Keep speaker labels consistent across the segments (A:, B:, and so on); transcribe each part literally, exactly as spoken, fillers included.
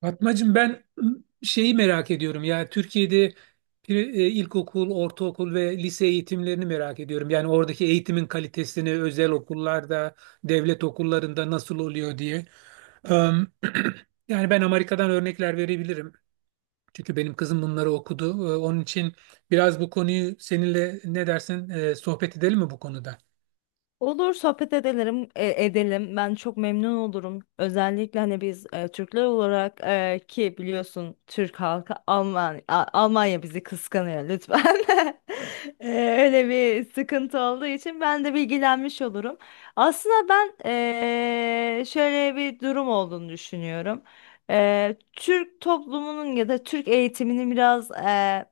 A: Fatmacığım ben şeyi merak ediyorum ya Türkiye'de pri- e, ilkokul, ortaokul ve lise eğitimlerini merak ediyorum. Yani oradaki eğitimin kalitesini özel okullarda, devlet okullarında nasıl oluyor diye. Em, yani ben Amerika'dan örnekler verebilirim. Çünkü benim kızım bunları okudu. E, Onun için biraz bu konuyu seninle ne dersin e, sohbet edelim mi bu konuda?
B: Olur sohbet edelim, e, edelim. Ben çok memnun olurum. Özellikle hani biz e, Türkler olarak e, ki biliyorsun Türk halkı Alman A- Almanya bizi kıskanıyor lütfen. E, Öyle bir sıkıntı olduğu için ben de bilgilenmiş olurum. Aslında ben e, şöyle bir durum olduğunu düşünüyorum. E, Türk toplumunun ya da Türk eğitiminin biraz e,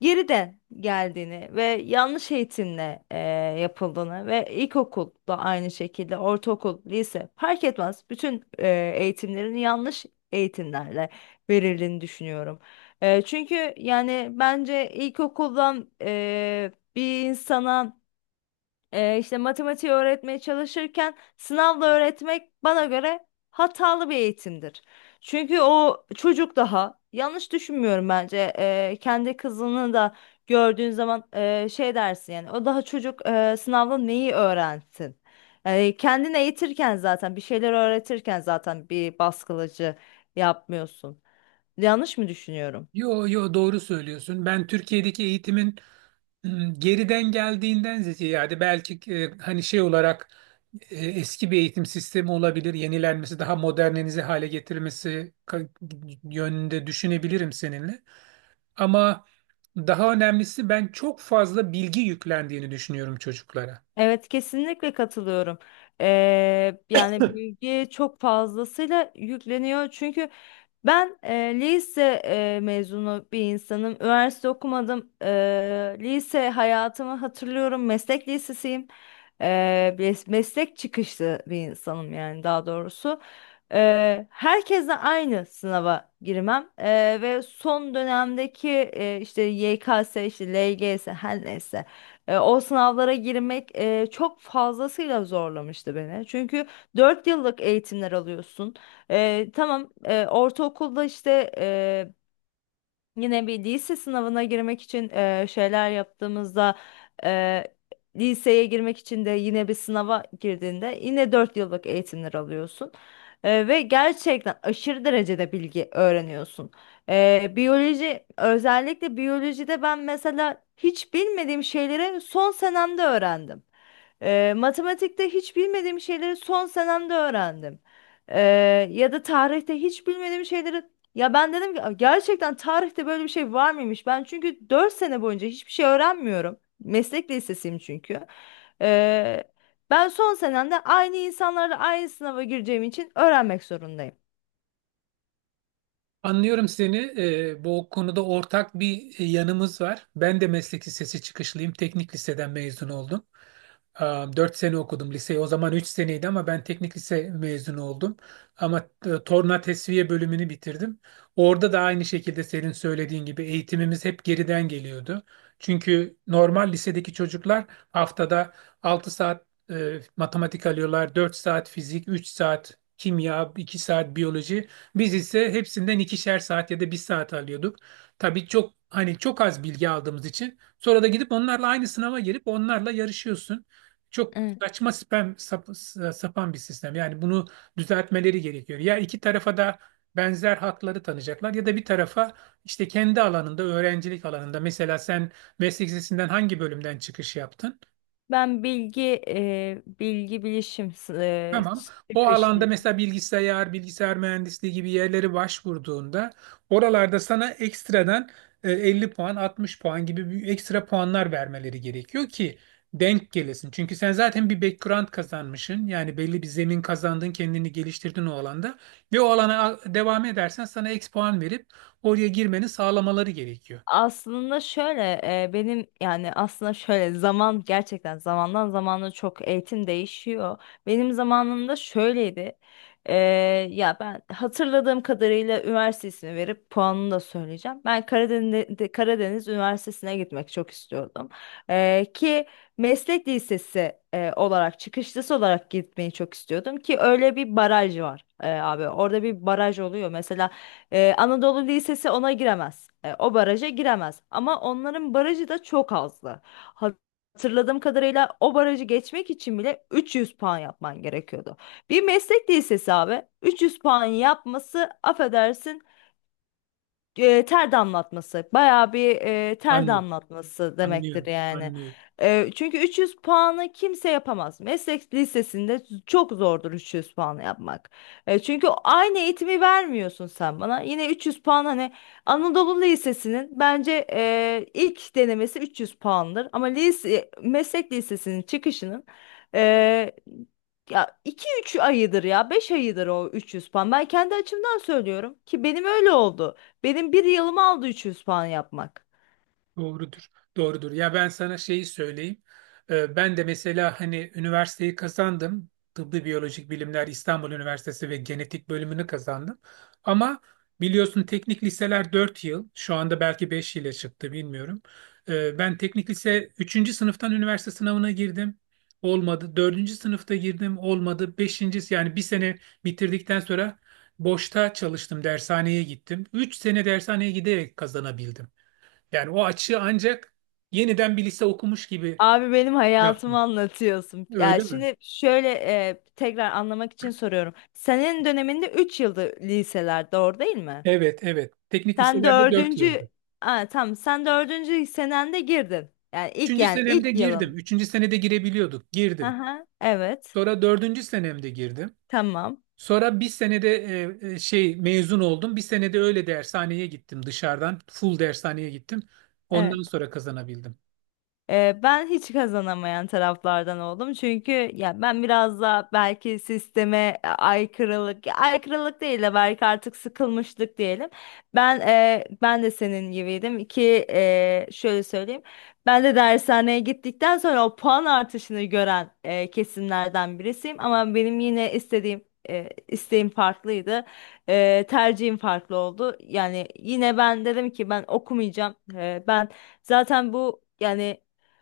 B: geriden geldiğini ve yanlış eğitimle e, yapıldığını ve ilkokul da aynı şekilde ortaokul, lise fark etmez bütün e, eğitimlerin yanlış eğitimlerle verildiğini düşünüyorum. E, çünkü yani bence ilkokuldan e, bir insana ee, işte matematiği öğretmeye çalışırken sınavla öğretmek bana göre hatalı bir eğitimdir. Çünkü o çocuk daha yanlış düşünmüyorum bence. Ee, kendi kızını da gördüğün zaman e, şey dersin yani o daha çocuk, e, sınavla neyi öğrensin? Yani kendini eğitirken zaten bir şeyler öğretirken zaten bir baskılıcı yapmıyorsun. Yanlış mı düşünüyorum?
A: Yo yo, doğru söylüyorsun. Ben Türkiye'deki eğitimin Hmm, geriden geldiğinden ziyade yani belki e, hani şey olarak e, eski bir eğitim sistemi olabilir, yenilenmesi, daha modernize hale getirilmesi ka- yönünde düşünebilirim seninle. Ama daha önemlisi ben çok fazla bilgi yüklendiğini düşünüyorum çocuklara.
B: Evet, kesinlikle katılıyorum. Ee, yani bilgi çok fazlasıyla yükleniyor. Çünkü ben e, lise e, mezunu bir insanım. Üniversite okumadım. Ee, lise hayatımı hatırlıyorum. Meslek lisesiyim. Ee, mes- meslek çıkışlı bir insanım yani daha doğrusu. Ee, herkesle aynı sınava girmem. Ee, ve son dönemdeki e, işte Y K S, işte L G S her neyse. E, o sınavlara girmek e, çok fazlasıyla zorlamıştı beni. Çünkü dört yıllık eğitimler alıyorsun. E, tamam, e, ortaokulda işte yine bir lise sınavına girmek için e, şeyler yaptığımızda, e, liseye girmek için de yine bir sınava girdiğinde yine dört yıllık eğitimler alıyorsun. E, ve gerçekten aşırı derecede bilgi öğreniyorsun. E, biyoloji, özellikle biyolojide ben mesela hiç bilmediğim şeyleri son senemde öğrendim. E, matematikte hiç bilmediğim şeyleri son senemde öğrendim. E, Ya da tarihte hiç bilmediğim şeyleri, ya ben dedim ki "Aa, gerçekten tarihte böyle bir şey var mıymış?" Ben çünkü dört sene boyunca hiçbir şey öğrenmiyorum. Meslek lisesiyim çünkü. Ee, Ben son senemde aynı insanlarla aynı sınava gireceğim için öğrenmek zorundayım.
A: Anlıyorum seni. Ee, bu konuda ortak bir e, yanımız var. Ben de meslek lisesi çıkışlıyım. Teknik liseden mezun oldum. Dört sene okudum liseyi. O zaman üç seneydi ama ben teknik lise mezunu oldum. Ama e, torna tesviye bölümünü bitirdim. Orada da aynı şekilde senin söylediğin gibi eğitimimiz hep geriden geliyordu. Çünkü normal lisedeki çocuklar haftada altı saat e, matematik alıyorlar, dört saat fizik, üç saat kimya, iki saat biyoloji. Biz ise hepsinden ikişer saat ya da bir saat alıyorduk. Tabii çok hani çok az bilgi aldığımız için sonra da gidip onlarla aynı sınava girip onlarla yarışıyorsun. Çok
B: Evet.
A: saçma spam, sap- sapan bir sistem. Yani bunu düzeltmeleri gerekiyor. Ya iki tarafa da benzer hakları tanıyacaklar ya da bir tarafa işte kendi alanında öğrencilik alanında mesela sen meslek lisesinden hangi bölümden çıkış yaptın?
B: Ben bilgi e, bilgi bilişim e,
A: Tamam. O
B: çıkışlı.
A: alanda mesela bilgisayar, bilgisayar mühendisliği gibi yerlere başvurduğunda oralarda sana ekstradan e, 50 puan, 60 puan gibi bir ekstra puanlar vermeleri gerekiyor ki denk gelesin. Çünkü sen zaten bir background kazanmışsın. Yani belli bir zemin kazandın, kendini geliştirdin o alanda ve o alana a- devam edersen sana ek puan verip oraya girmeni sağlamaları gerekiyor.
B: Aslında şöyle, e, benim yani aslında şöyle zaman gerçekten zamandan zamana çok eğitim değişiyor. Benim zamanımda şöyleydi. E, Ya ben hatırladığım kadarıyla üniversite ismi verip puanını da söyleyeceğim. Ben Karadeniz, Karadeniz Üniversitesi'ne gitmek çok istiyordum. E, ki meslek lisesi e, olarak çıkışlısı olarak gitmeyi çok istiyordum ki öyle bir baraj var e, abi. Orada bir baraj oluyor. Mesela ee, Anadolu Lisesi ona giremez. Ee, o baraja giremez. Ama onların barajı da çok azdı. Ha- Hatırladığım kadarıyla o barajı geçmek için bile üç yüz puan yapman gerekiyordu. Bir meslek lisesi abi üç yüz puan yapması, affedersin, e, ter damlatması. Bayağı bir e, ter
A: Anladım.
B: damlatması demektir
A: Anlıyorum.
B: yani.
A: Anlıyorum.
B: E, çünkü üç yüz puanı kimse yapamaz. Meslek lisesinde çok zordur üç yüz puanı yapmak. E, çünkü aynı eğitimi vermiyorsun sen bana. Yine üç yüz puan, hani Anadolu Lisesi'nin bence e, ilk denemesi üç yüz puandır. Ama lise, meslek lisesinin çıkışının e, ya iki üç ayıdır ya beş ayıdır o üç yüz puan. Ben kendi açımdan söylüyorum ki benim öyle oldu. Benim bir yılımı aldı üç yüz puan yapmak.
A: Doğrudur. Doğrudur. Ya ben sana şeyi söyleyeyim. Ee, ben de mesela hani üniversiteyi kazandım. Tıbbi Biyolojik Bilimler İstanbul Üniversitesi ve genetik bölümünü kazandım. Ama biliyorsun teknik liseler dört yıl. Şu anda belki beş ile çıktı bilmiyorum. Ee, ben teknik lise üçüncü sınıftan üniversite sınavına girdim. Olmadı. Dördüncü sınıfta girdim. Olmadı. beşinci yani bir sene bitirdikten sonra boşta çalıştım. Dershaneye gittim. Üç sene dershaneye giderek kazanabildim. Yani o açığı ancak yeniden bir lise okumuş gibi
B: Abi benim hayatımı
A: yaptım.
B: anlatıyorsun. Yani
A: Öyle mi?
B: şimdi şöyle, e, tekrar anlamak için soruyorum. Senin döneminde üç yıldı liseler, doğru değil mi?
A: Evet, evet. Teknik
B: Sen
A: liselerde dört
B: dördüncü
A: yıldı.
B: Aa, tamam, sen dördüncü senende girdin. Yani ilk
A: Üçüncü
B: yani
A: senemde
B: ilk
A: girdim.
B: yılın.
A: Üçüncü senede girebiliyorduk. Girdim.
B: Aha, evet,
A: Sonra dördüncü senemde girdim.
B: tamam.
A: Sonra bir senede e, e, şey mezun oldum. Bir senede öyle dershaneye gittim dışarıdan. Full dershaneye gittim.
B: Evet.
A: Ondan sonra kazanabildim.
B: Ee, ben hiç kazanamayan taraflardan oldum. Çünkü ya ben biraz da belki sisteme e, aykırılık, ya aykırılık değil de belki artık sıkılmışlık diyelim. Ben e, ben de senin gibiydim ki, e, şöyle söyleyeyim. Ben de dershaneye gittikten sonra o puan artışını gören e, kesimlerden birisiyim. Ama benim yine istediğim, e, isteğim farklıydı. E, tercihim farklı oldu. Yani yine ben dedim ki ben okumayacağım. E, ben zaten bu yani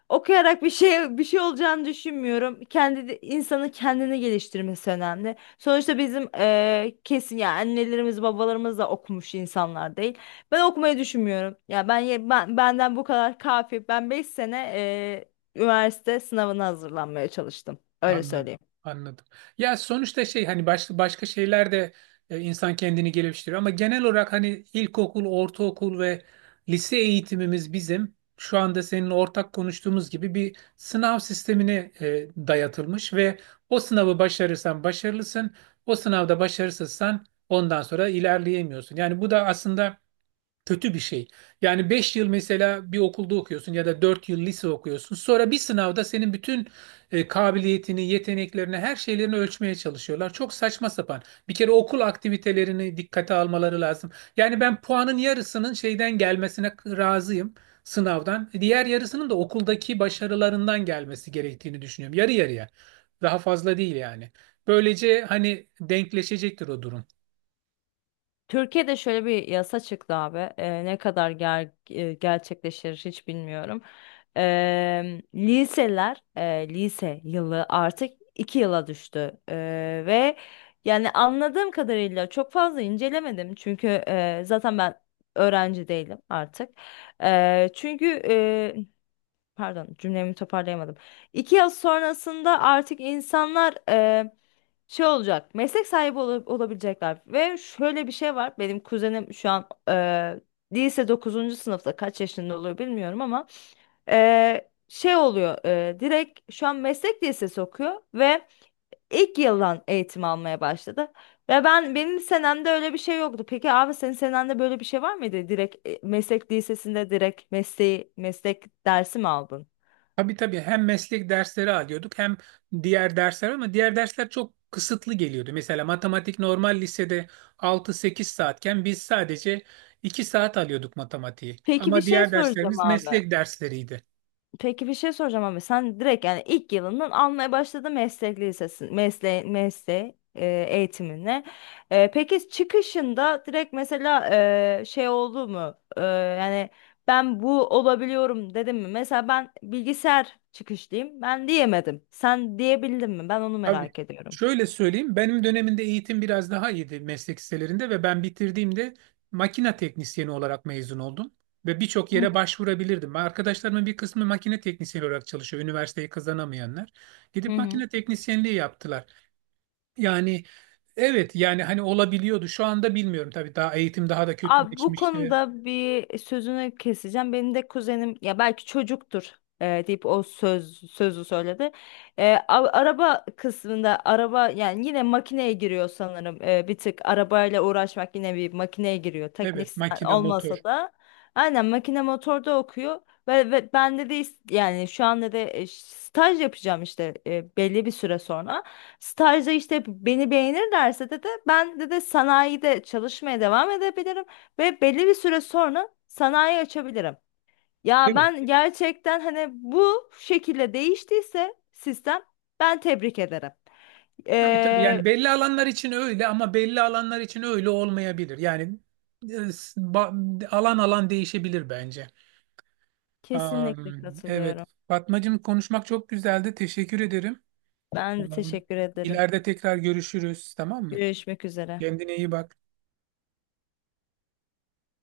B: okuyarak bir şey bir şey olacağını düşünmüyorum. Kendi de- insanın kendini geliştirmesi önemli. Sonuçta bizim eee, kesin ya annelerimiz babalarımız da okumuş insanlar değil. Ben okumayı düşünmüyorum. Ya ben, ye- ben, benden bu kadar kafi. Ben beş sene eee, üniversite sınavına hazırlanmaya çalıştım. Öyle
A: Anladım,
B: söyleyeyim.
A: anladım. Ya sonuçta şey hani başka başka şeyler de e, insan kendini geliştiriyor ama genel olarak hani ilkokul, ortaokul ve lise eğitimimiz bizim şu anda senin ortak konuştuğumuz gibi bir sınav sistemine e, dayatılmış ve o sınavı başarırsan başarılısın, o sınavda başarısızsan ondan sonra ilerleyemiyorsun. Yani bu da aslında kötü bir şey. Yani beş yıl mesela bir okulda okuyorsun ya da dört yıl lise okuyorsun. Sonra bir sınavda senin bütün e, kabiliyetini, yeteneklerini, her şeylerini ölçmeye çalışıyorlar. Çok saçma sapan. Bir kere okul aktivitelerini dikkate almaları lazım. Yani ben puanın yarısının şeyden gelmesine razıyım sınavdan. Diğer yarısının da okuldaki başarılarından gelmesi gerektiğini düşünüyorum. Yarı yarıya. Daha fazla değil yani. Böylece hani denkleşecektir o durum.
B: Türkiye'de şöyle bir yasa çıktı abi. Ee, ne kadar ger e, gerçekleşir hiç bilmiyorum. Ee, liseler, e, lise yılı artık iki yıla düştü. Ee, ve yani anladığım kadarıyla çok fazla incelemedim. Çünkü e, zaten ben öğrenci değilim artık. Ee, çünkü e, Pardon, cümlemi toparlayamadım. İki yıl sonrasında artık insanlar şey olacak, meslek sahibi ola- olabilecekler ve şöyle bir şey var, benim kuzenim şu an eee, lise dokuzuncu sınıfta, kaç yaşında oluyor bilmiyorum ama eee, şey oluyor, eee, direkt şu an meslek lisesi okuyor ve ilk yıldan eğitim almaya başladı ve ben, benim senemde öyle bir şey yoktu. Peki abi senin senende böyle bir şey var mıydı, direkt e, meslek lisesinde direkt mesleği meslek dersi mi aldın?
A: Tabii tabii hem meslek dersleri alıyorduk hem diğer dersler ama diğer dersler çok kısıtlı geliyordu. Mesela matematik normal lisede altı sekiz saatken biz sadece iki saat alıyorduk matematiği.
B: Peki bir
A: Ama
B: şey
A: diğer
B: soracağım
A: derslerimiz
B: abi.
A: meslek dersleriydi.
B: Peki bir şey soracağım, ama sen direkt yani ilk yılından almaya başladın meslek lisesi mesle mesleği e, eğitimine. E, peki çıkışında direkt mesela e, şey oldu mu? E, yani ben bu olabiliyorum dedim mi? Mesela ben bilgisayar çıkışlıyım. Ben diyemedim. Sen diyebildin mi? Ben onu
A: Tabii.
B: merak ediyorum.
A: Şöyle söyleyeyim, benim dönemimde eğitim biraz daha iyiydi meslek liselerinde ve ben bitirdiğimde makine teknisyeni olarak mezun oldum. Ve birçok
B: Hı
A: yere
B: hı.
A: başvurabilirdim. Arkadaşlarımın bir kısmı makine teknisyeni olarak çalışıyor, üniversiteyi kazanamayanlar.
B: Hı
A: Gidip
B: hı.
A: makine teknisyenliği yaptılar. Yani evet yani hani olabiliyordu. Şu anda bilmiyorum tabii daha eğitim daha da
B: Abi bu
A: kötüleşmiştir.
B: konuda bir sözünü keseceğim. Benim de kuzenim ya belki çocuktur e, deyip o söz sözü söyledi. E, a- araba kısmında, araba yani yine makineye giriyor sanırım. E, bir tık arabayla uğraşmak yine bir makineye giriyor. Teknik
A: Evet
B: sa-
A: makine motor.
B: olmasa da aynen makine motorda okuyor. Ve, ve ben de, de is- yani şu anda da e, staj yapacağım işte e, belli bir süre sonra. Stajda işte beni beğenirlerse de de ben de de sanayide çalışmaya devam edebilirim ve belli bir süre sonra sanayi açabilirim. Ya
A: Evet.
B: ben gerçekten hani bu şekilde değiştiyse sistem ben tebrik ederim.
A: Tabii tabii
B: Ee,
A: yani belli alanlar için öyle ama belli alanlar için öyle olmayabilir. Yani e, s- ba- alan alan değişebilir bence.
B: Kesinlikle
A: Am, evet
B: katılıyorum.
A: Fatmacığım, konuşmak çok güzeldi. Teşekkür ederim.
B: Ben de
A: Am,
B: teşekkür ederim.
A: ileride tekrar görüşürüz, tamam mı?
B: Görüşmek üzere.
A: Kendine iyi bak.